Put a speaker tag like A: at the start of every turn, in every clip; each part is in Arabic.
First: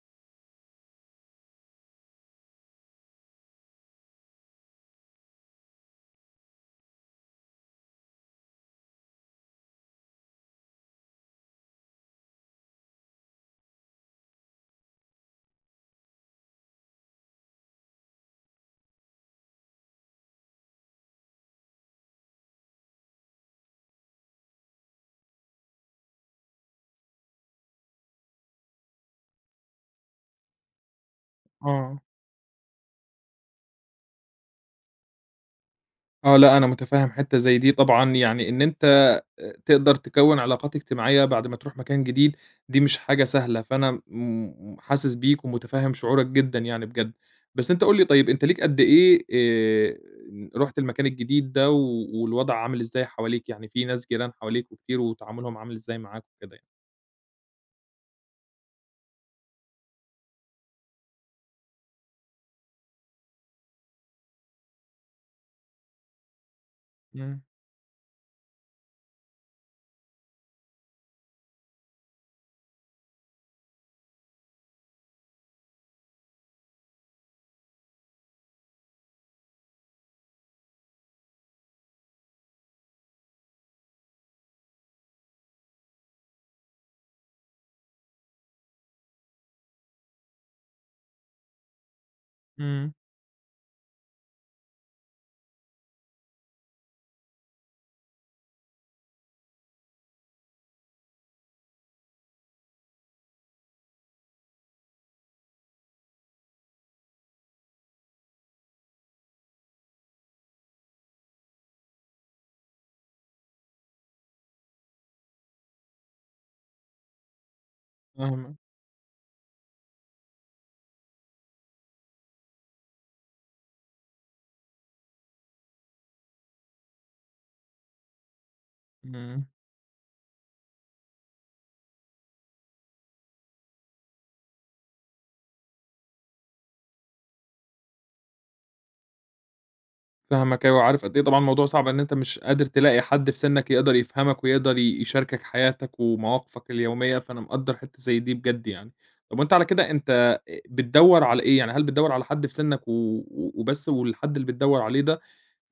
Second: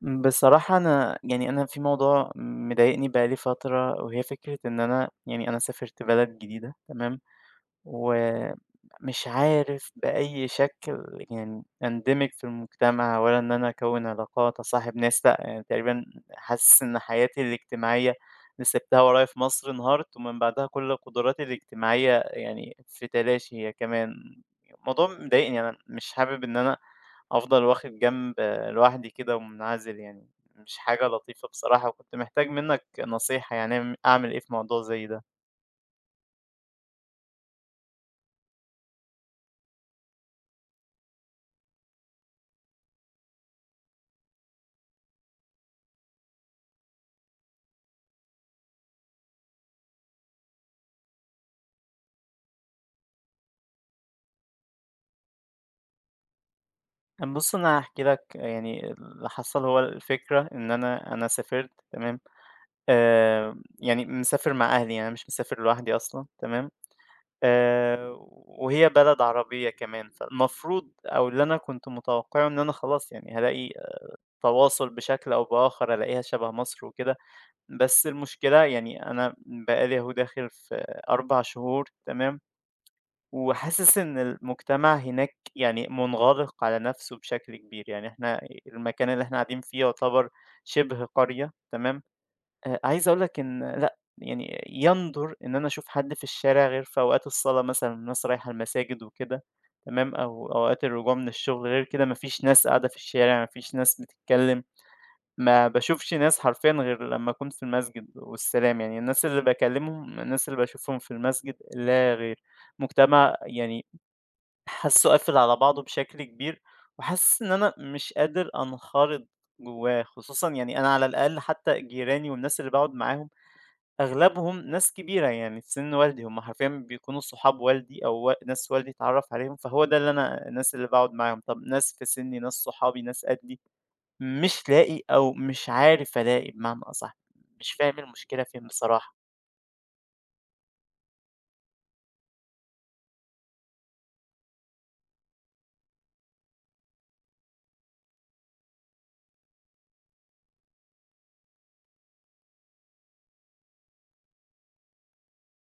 A: بصراحة أنا في موضوع مضايقني بقى لي فترة، وهي فكرة إن أنا سافرت بلد جديدة، تمام؟ ومش عارف بأي شكل يعني أندمج في المجتمع، ولا إن أنا أكوِّن علاقات، أصاحب ناس، لأ، يعني تقريبًا حاسس إن حياتي الاجتماعية اللي سِبتها ورايا في مصر انهارت، ومن بعدها كل قدراتي الاجتماعية يعني في تلاشي هي كمان. الموضوع مضايقني، أنا مش حابب إن أنا أفضل واخد جنب، لوحدي كده ومنعزل، يعني مش حاجة لطيفة بصراحة،
B: آه،
A: وكنت محتاج منّك نصيحة. يعني أعمل إيه في موضوع زي ده؟
B: آه، لأ، أنا متفهم حتة زي دي طبعًا، يعني إن أنت تقدر تكوّن علاقات اجتماعية بعد ما تروح مكان جديد، دي مش حاجة سهلة، فأنا حاسس بيك ومتفهم شعورك جدًا يعني بجد. بس أنت قُل لي طيب أنت ليك قد إيه رُحت المكان الجديد ده والوضع عامل إزاي حواليك؟ يعني في ناس جيران حواليك وكتير وتعاملهم عامل إزاي معاك وكده يعني؟
A: بُص، أنا هاحكي لك. يعني اللي حصل هو الفكرة إن أنا سافرت، تمام؟ يعني مسافر مع أهلي، يعني أنا مش مسافر لوحدي أصلًا، تمام.
B: إمم،
A: آآ وهي بلد عربية كمان، فالمفروض أو اللي أنا كنت متوقعه إن أنا خلاص يعني هالاقي تواصل بشكل أو بآخر، ألاقيها شبه مصر وكده، بس المشكلة يعني أنا بقى لي أهو داخل في 4 شهور، تمام؟ وحاسس إن المجتمع هناك يعني منغلق على نفسه بشكل كبير. يعني إحنا المكان اللي إحنا قاعدين فيه يعتبر شبه قرية، تمام.
B: إمم،
A: عايز أقول لك إن لأ، يعني يندُر إن أنا أشوف حد في الشارع غير في أوقات الصلاة مثلًا، الناس رايحة المساجد وكده، تمام، أو أوقات الرجوع من الشغل. غير كده ما فيش ناس قاعدة في الشارع، ما فيش ناس بتتكلم، ما باشوفش ناس حرفيًا غير لمّا أكون في المسجد والسلام. يعني الناس اللي باكلمهم، الناس اللي باشوفهم في المسجد لا غير. مجتمع يعني حاسّه قافل على بعضه بشكل كبير، وحاسس إن أنا مش قادر
B: فاهمك،
A: أنخرط جوّاه. خصوصًا يعني أنا على الأقل حتى جيراني والناس اللي باقعد معاهم أغلبهم ناس كبيرة، يعني في سِن والدي، هم حرفيًا بيكونوا صحاب والدي أو و ناس والدي اتعرّف
B: إمم.
A: عليهم، فهو ده اللي أنا الناس اللي باقعد معاهم. طَب ناس في سِنّي، ناس صحابي، ناس قدّي، مش لاقي أو مش عارف ألاقي بمعنى أصح. مش فاهم المشكلة فين بصراحة.
B: فاهمك أيوه، وعارف قد إيه طبعًا الموضوع صعب إن أنت مش قادر تلاقي حد في سنّك يقدر يفهمك ويقدر يشاركك حياتك ومواقفك اليومية، فأنا مقدّر حتّة زي دي بجد يعني. طب وأنت على كده أنت بتدوّر على إيه؟ يعني هل بتدوّر على حد في سنّك و و وبس والحد اللي بتدوّر عليه ده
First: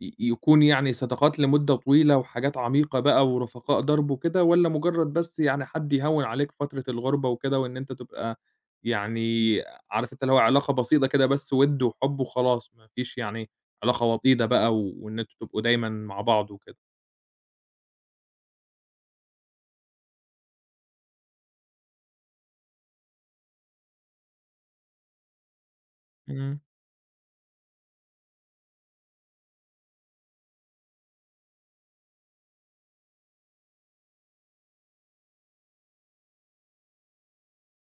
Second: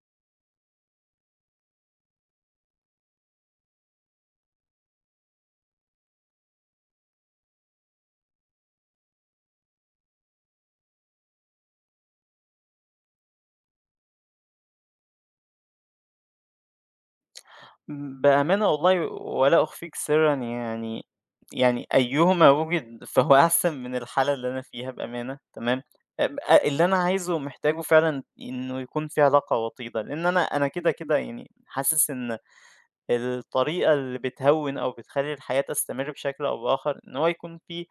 B: يكون يعني صداقات لمدة طويلة وحاجات عميقة بقى ورفقاء درب وكده، والّا مجرد بس يعني حد يهوّن عليك فترة الغُربة وكده، وإن أنت تبقى يعني عارف أنت اللي هو علاقة بسيطة كده بس وِد وحُب وخلاص، ما فيش يعني علاقة وطيدة بقى وإن أنتم تبقوا دايمًا مع بعض وكده؟
A: بأمانة والله ولا أخفيك سرًا يعني، يعني أيهما وُجد فهو أحسن من الحالة اللي أنا فيها بأمانة، تمام. آآ
B: إمم،
A: اللي أنا عايزه ومحتاجه فعلًا إنه يكون في علاقة وطيدة، لإن أنا كده، كده يعني حاسس إن الطريقة اللي بتهوّن أو بتخلّي الحياة تستمر بشكل أو بآخر، إن هو يكون في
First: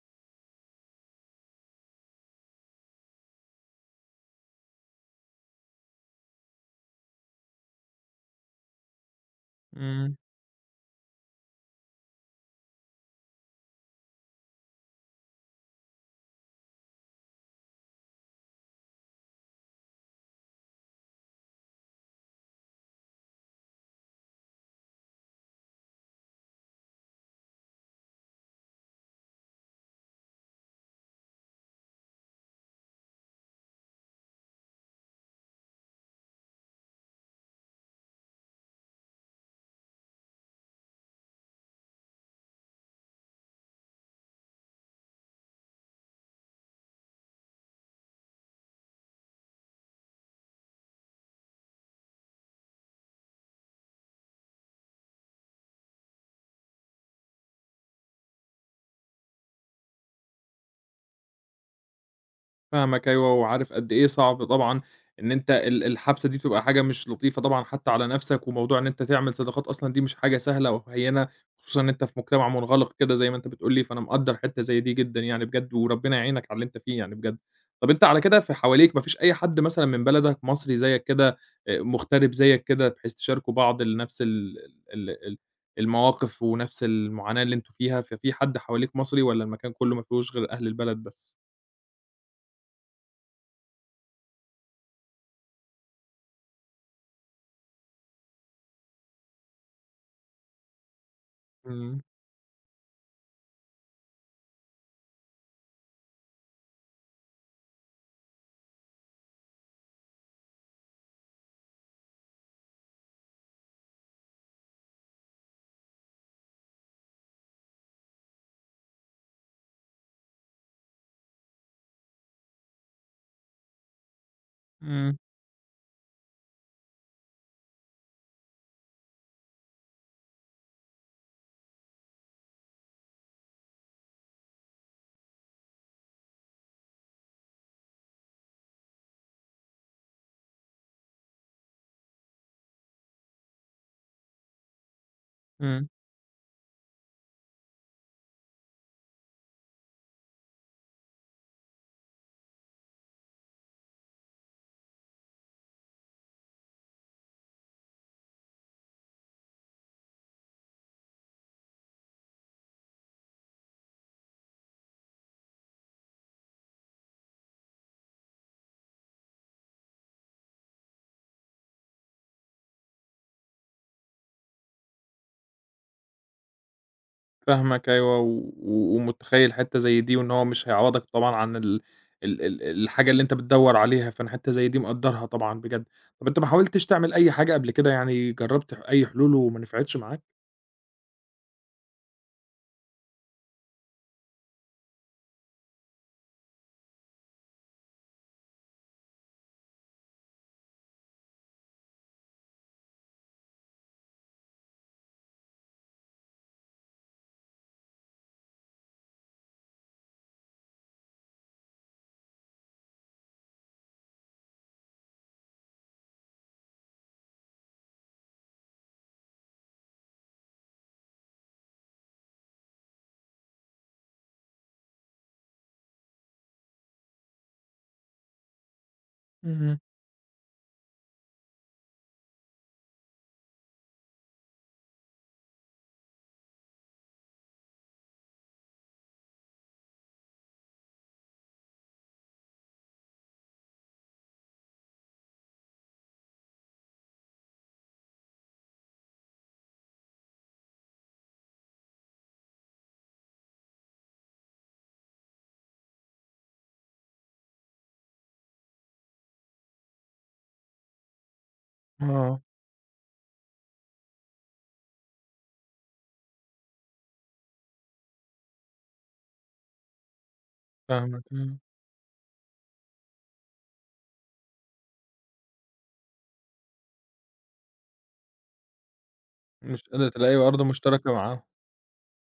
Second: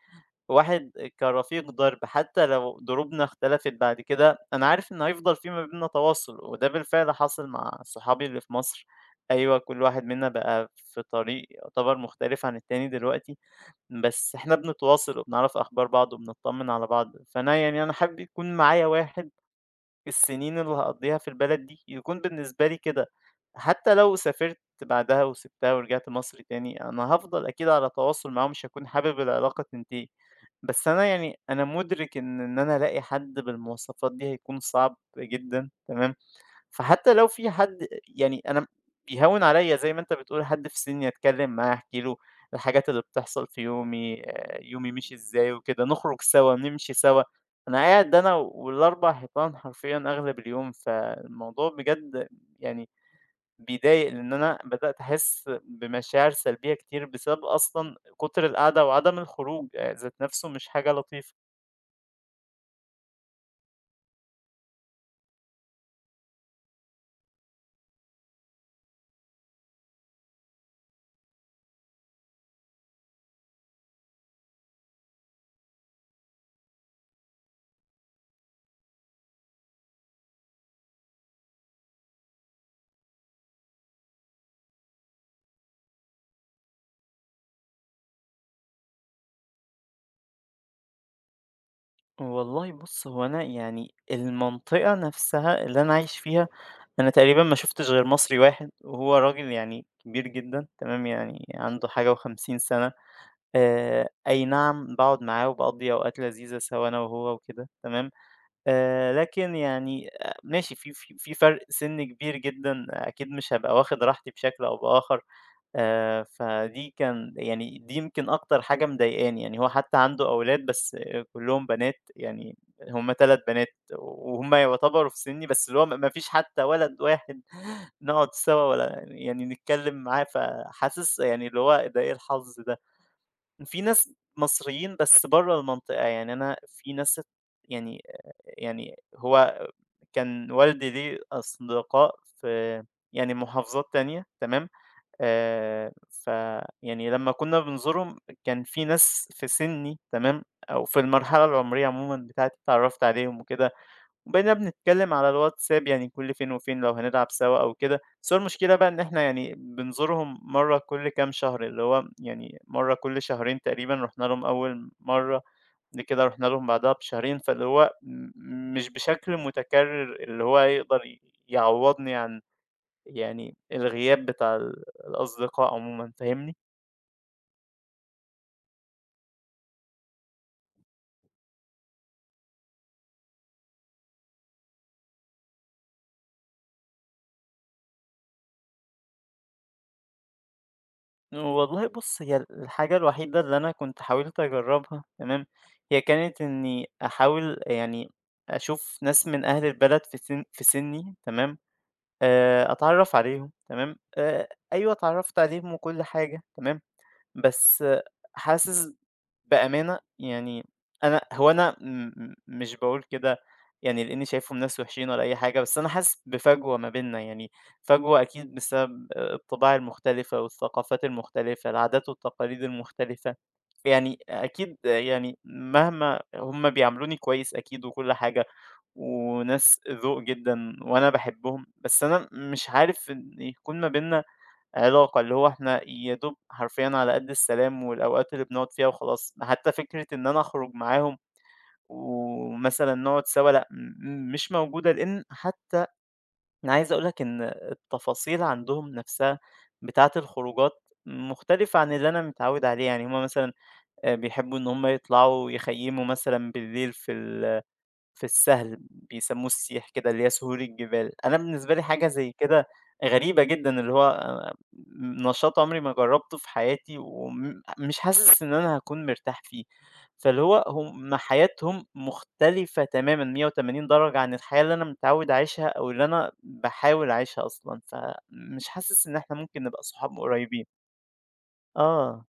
A: واحد كرفيق درب. حتى لو دروبنا اختلفت بعد كده، أنا عارف إن هيفضل في ما بيننا تواصل، وده بالفعل حصل مع صحابي اللي في مصر. أيوه، كل واحد
B: إمم.
A: منا بقى في طريق يعتبر مختلف عن التاني دلوقتي، بس إحنا بنتواصل وبنعرف أخبار بعض وبنطمن على بعض. فأنا يعني أنا حابب يكون معايا واحد السنين اللي هاقضّيها في البلد دي يكون بالنسبة لي كده. حتى لو سافرت بعدها وسِبتها ورجعت مصر تاني، أنا هافضل أكيد على تواصل معاهم، مش هاكون حابب العلاقة تنتهي. بس أنا يعني أنا مُدرِك إن أنا ألاقي حد بالمواصفات دي هيكون صعب جدًا، تمام؟ فحتى لو في حد يعني أنا بيهوِّن عليَّ زي ما أنت بتقول، حد في سِنِّي أتكلّم معاه، أحكي له الحاجات اللي بتحصل في يومي، يومي مشي إزاي وكده، نخرج سوا، نمشي سوا. أنا قاعد أنا وال4 حيطان حرفيًا أغلب اليوم، فالموضوع بجد يعني بيضايق، لإن أنا بدأت أحس بمشاعر سلبية كتير بسبب أصلًا كُتر القعدة وعدم الخروج. ذات نَفْسه مش حاجة لطيفة.
B: فاهمك أيوه، وعارف قد إيه صعب طبعًا إن أنت الحبسة دي تبقى حاجة مش لطيفة طبعًا حتى على نَفْسك، وموضوع إن أنت تعمل صداقات أصلًا دي مش حاجة سهلة أو هينة، خصوصًا إن أنت في مجتمع منغلق كده زي ما أنت بتقول لي، فأنا مقدّر حتّة زي دي جدًا يعني بجد، وربنا يعينك على اللي أنت فيه يعني بجد. طَب أنت على كده في حواليك ما فيش أي حد مثلًا من بلدك مصري زيّك كده، مغترب زيّك كده بحيث تشاركوا بعض نَفْس ال ال ال المواقف ونَفْس المعاناة اللي أنتم فيها، ففي حد حواليك مصري والّا المكان كُلّه ما فيهوش غير أهل البلد بس؟
A: والله بُص، هو أنا يعني المنطقة نَفْسها اللي أنا عايش فيها أنا تقريبًا ما شُفتش غير مصري واحد، وهو راجل يعني كبير جدًا، تمام، يعني عنده
B: إمم،
A: حاجة و50 سَنة. أي نعم باقعد معاه وباقضّي أوقات لذيذة سوا أنا وهو وكده، تمام. لكن يعني آه، ماشي، في فرق سِن كبير جدًا أكيد مش هابقى واخد راحتي بشكل أو بآخر. فدي كان يعني دي يمكن أكتر حاجة مضايقاني. يعني هو حتى عنده أولاد بس آه، كلّهم بنات، يعني هم 3 بنات وهُم يعتبروا
B: إمم.
A: في سِنّي، بس اللي هو ما فيش حتى ولد واحد نقعد سوا ولا يعني نتكلّم معاه، فحاسس يعني اللي هو ده إيه الحظ ده؟ في ناس مصريين بس برّه المنطقة، يعني أنا في ناس ات يعني يعني هو كان والدي ليه أصدقاء في يعني محافظات تانية، تمام؟
B: إمم،
A: فيعني لمّا كُنّا بنزورهم كان في ناس في سِنّي، تمام، أو في المرحلة العمرية عمومًا بتاعتي، اتعرّفت عليهم وكده، وبقينا بنتكلّم على الواتساب يعني كل فين وفين لو هنلعب سوا أو كده. بس هو المشكلة بقى إن إحنا يعني بنزورهم مرّة كل كام شهر، اللي هو يعني مرّة كل شهرين تقريبًا رُحنا لهم أول مرّة، بعد كده رُحنا لهم بعدها بشهرين، فاللي هو مش بشكل متكرّر اللي هو يقدر يعوّضني عن يعني الغياب بتاع الأصدقاء عمومًا، فاهمني؟
B: فاهمك أيوه، و و ومتخيّل حتّة زي دي، وإن هو مش هيعوّضك طبعًا عن ال ال ال الحاجة اللي أنت بتدوّر عليها، فأنا حتّة زي دي مقدّرها طبعًا بجد. طَب أنت ما حاولتش تعمل أي حاجة قبل كده يعني، جرّبت أي حلول وما نفعتش معاك؟
A: والله بُص، هي الحاجة الوحيدة اللي أنا كنت حاولت أجرّبها، تمام. هي كانت إنّي أحاول يعني أشوف ناس من أهل البلد في سن في سِنّي، تمام. أتعرّف عليهم، تمام. أيوه اتعرّفت عليهم وكل حاجة، تمام. بس آه، حاسس بأمانة يعني، أنا هو أنا م م مش باقول كده يعني لإنّي شايفهم ناس وحشين ولا أي حاجة، بس أنا حاسس بفجوة ما بيننا. يعني فجوة أكيد بسبب الطباع المختلفة والثقافات المختلفة، العادات والتقاليد المختلفة. يعني أكيد يعني مهما هم بيعاملوني كويس أكيد وكل حاجة،
B: اهم،
A: وناس ذوق جدًا وأنا باحبهم، بس أنا مش عارف إن يكون ما بيننا علاقة. اللي هو إحنا يا دوب حرفيًا على قد السلام والأوقات اللي بنقعد فيها وخلاص. حتى فكرة إن أنا أخرج معاهم ومثلًا نقعد سوا لأ، مش موجودة، لإن حتى أنا عايز أقول لك إن التفاصيل عندهم نفسها بتاعة الخروجات مختلفة عن اللي أنا متعود عليه. يعني هُم مثلًا بيحبوا إن هُم يطلعوا يخيّموا مثلًا بالليل في السهل، بيسمّوه السيح كده، اللي هي سهول الجبال. أنا بالنسبة لي حاجة زي
B: آه،
A: كده غريبة جدًا، اللي هو نشاط عمري ما جرّبته في حياتي، وم مش حاسس إن أنا هاكون مرتاح فيه. فاللي هو هم
B: فاهمك، إمم.
A: حياتهم مختلفة تمامًا 180 درجة عن الحياة اللي أنا متعوّد أعيشها أو اللي أنا باحاول أعيشها أصلًا، فمش حاسس إن إحنا ممكن نبقى
B: مش قادر
A: صحاب
B: تلاقي أرض
A: قريبين.
B: مشتركة معاهم.
A: آه.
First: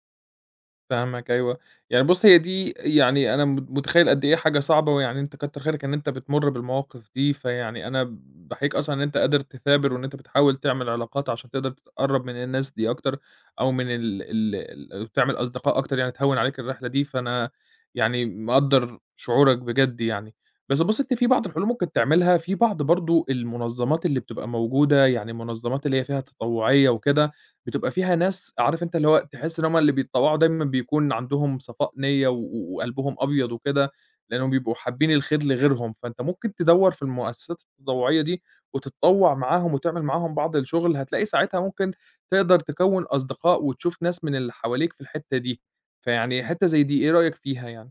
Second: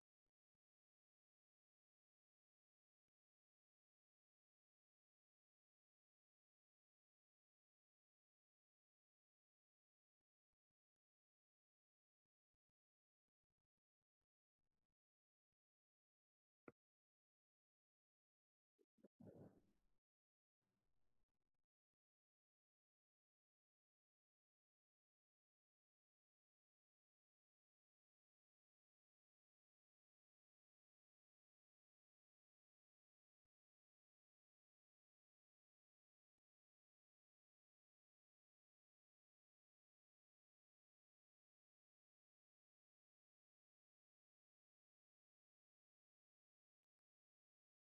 B: فاهمك أيوه، يعني بُص هي دي يعني أنا متخيّل قد إيه حاجة صعبة، ويعني أنت كتّر خيرك إن أنت بتمُر بالمواقف دي، فيعني أنا باحييك أصلًا إن أنت قادر تثابر، وإن أنت بتحاول تعمل علاقات عشان تقدر تتقرّب من الناس دي أكتر، أو من ال ال ال تعمل أصدقاء أكتر يعني تهوّن عليك الرحلة دي، فأنا يعني مقدّر شعورك بجد يعني. بس بُص أنت في بعض الحلول ممكن تعملها، في بعض برضه المنظمات اللي بتبقى موجودة، يعني المنظمات اللي هي فيها تطوعية وكده بتبقى فيها ناس عارف أنت اللي هو تحس إن هُم اللي بيتطوّعوا دايمًا بيكون عندهم صفاء نِيّة وقلبهم أبيض وكده، لإنّهم بيبقوا حابين الخير لغيرهم، فأنت ممكن تدوّر في المؤسسات التطوعية دي وتتطوّع معاهم وتعمل معاهم بعض الشغل، هتلاقي ساعتها ممكن تقدر تكوّن أصدقاء وتشوف ناس من اللي حواليك في الحتّة دي، فيعني حتّة زي دي إيه رأيك فيها يعني؟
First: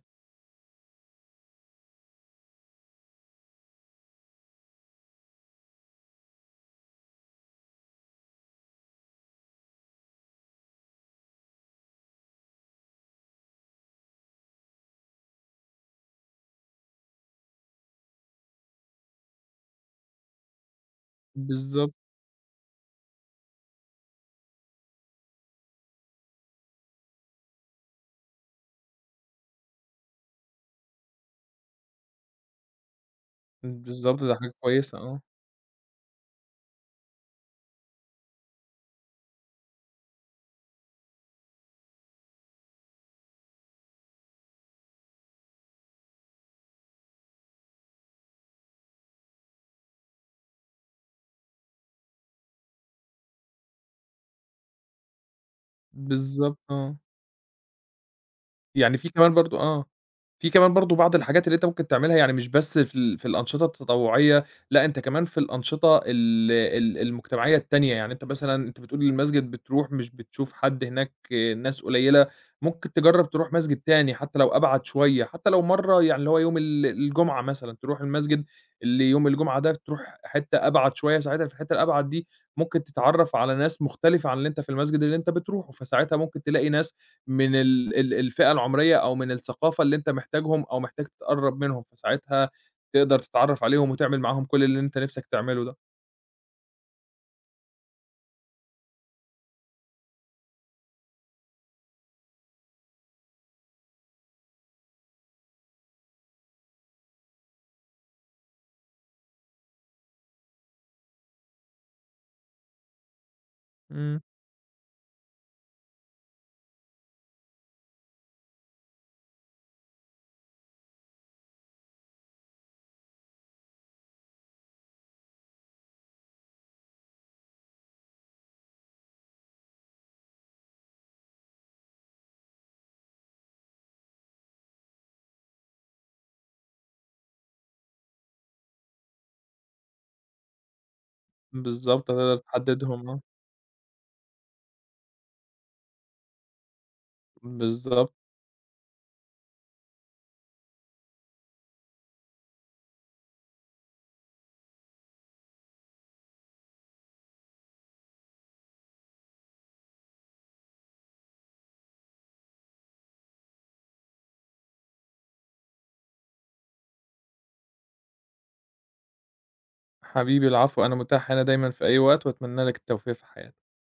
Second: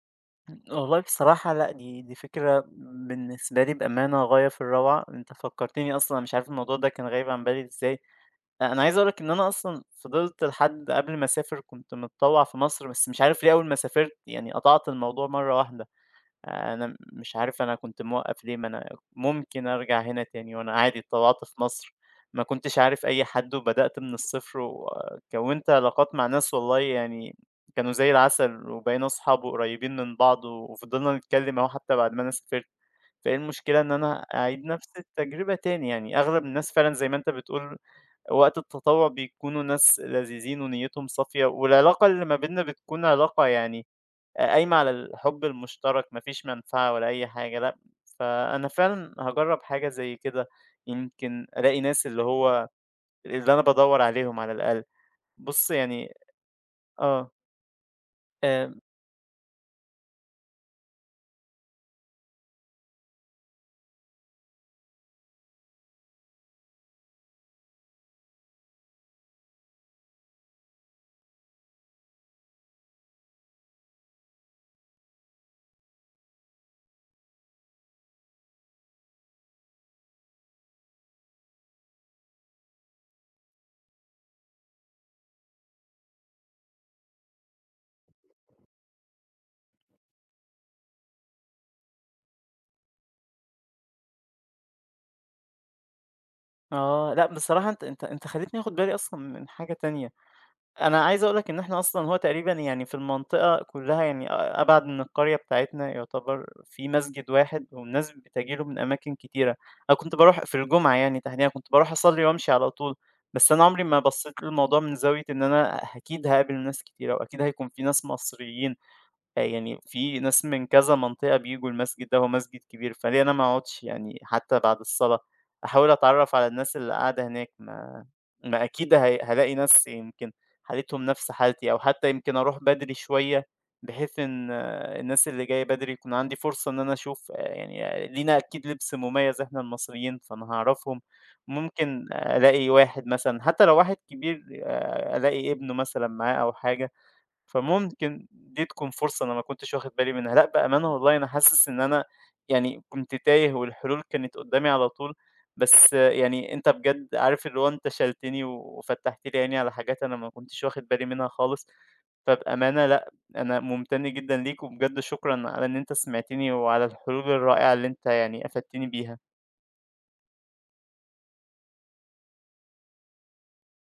A: والله بصراحة لأ، دي فكرة بالنسبة لي بأمانة غاية في الروعة. أنت فكّرتني أصلًا، مش عارف الموضوع ده كان غايب عن بالي إزاي. أنا عايز أقول لك إن أنا أصلًا فضلت لحد قبل ما أسافر كنت متطوّع في مصر، بس مش عارف ليه أول ما سافرت يعني قطعت الموضوع مرّة واحدة. آه، أنا مش عارف أنا كنت موقّف ليه، ما أنا ممكن أرجع هنا تاني، وأنا عادي اتطوّعت في
B: بالضبط،
A: مصر، ما كنتش عارف أي حد وبدأت من الصفر، وكوّنت علاقات مع ناس والله يعني كانوا زي العسل، وبقينا أصحاب وقريبين من بعض، وفضلنا نتكلّم أهو حتى بعد ما أنا سافرت. فإيه المشكلة إن
B: بالضبط،
A: أنا
B: ده حاجة
A: أعيد نفس
B: كويسة آه،
A: التجربة تاني يعني؟ أغلب الناس فعلًا زي ما أنت بتقول وقت التطوّع بيكونوا ناس لذيذين ونيّتهم صافية، والعلاقة اللي ما بيننا بتكون علاقة يعني قايمة على الحب المشترك، ما فيش منفعة ولا أي حاجة لأ. فأنا فعلًا هاجرّب حاجة زي كده، يمكن ألاقي ناس اللي هو اللي أنا بادوّر عليهم على الأقل. بُص يعني
B: بالضبط آه.
A: آه، آمم،
B: يعني في كمان برضه في كمان برضه بعض الحاجات اللي أنت ممكن تعملها، يعني مش بس في الأنشطة التطوعية، لأ أنت كمان في الأنشطة ال ال المجتمعية التانية، يعني أنت مثلًا أنت بتقول المسجد بتروح مش بتشوف حد هناك ناس قليلة، ممكن تجرّب تروح مسجد تاني حتى لو أبعد شوية، حتى لو مرّة يعني اللي هو يوم الجمعة مثلًا، تروح المسجد اللي يوم الجمعة ده تروح حتة أبعد شوية، ساعتها في الحتة الأبعد دي ممكن تتعرّف على ناس مختلفة عن اللي أنت في المسجد اللي أنت بتروحه، فساعتها ممكن تلاقي ناس من ال ال الفئة العمرية أو من الثقافة اللي أنت محتاجهم أو محتاج تقرّب منهم، فساعتها تقدر تتعرّف عليهم وتعمل معاهم كل اللي أنت نِفْسك تعمله ده.
A: آه، لأ بصراحة، أنت خلّيتني آخُد بالي أصلًا من حاجة تانية. أنا عايز أقول لك إن إحنا أصلًا هو تقريبًا يعني في المنطقة كلّها، يعني أبعد من القرية بتاعتنا يُعتبر في مسجد واحد والناس بتجي له من أماكن كتيرة. أنا كنت باروح في الجمعة يعني تحديدًا كنت باروح أصلّي وأمشي على طول، بس أنا عمري ما
B: إمم.
A: بصّيت للموضوع من زاوية إن أنا أكيد هاقابل ناس كتيرة وأكيد هيكون في ناس مصريين. يعني في ناس من كذا منطقة بييجوا المسجد ده، هو مسجد كبير، فليه أنا ما أقعدش يعني حتى بعد الصلاة، أحاول أتعرّف على الناس اللي قاعدة هناك؟ ما أكيد هالاقي ناس يمكن حالتهم نفس حالتي، أو حتى يمكن أروح بدري شوية، بحيث إن آه، الناس اللي جاية بدري يكون عندي فرصة إن أنا أشوف لينا أكيد لبس مميز إحنا المصريين، فأنا هاعرفهم. ممكن
B: بالضبط،
A: آه،
B: هتقدر
A: ألاقي واحد
B: تحددهم آه،
A: مثلًا حتى لو واحد كبير، ألاقي ابنه مثلًا معاه أو حاجة.
B: بالضبط.
A: فممكن دي تكون فرصة أنا ما كنتش واخد بالي منها. لأ، بأمانة والله أنا حاسس إن أنا يعني كنت تايه والحلول كانت قدّامي على طول، بس يعني أنت بجد عارف اللي هو أنت شلتني وفتّحت لي عيني على حاجات أنا ما كنتش واخد بالي منها خالص. فبأمانة لأ، أنا ممتن جدًا ليك وبجد شكرًا على إن أنت سمعتني وعلى الحلول الرائعة اللي أنت يعني أفدتني بيها.
B: حبيبي العفو، أنا متاح هنا دايمًا في أي وقت وأتمنى لك التوفيق في حياتك.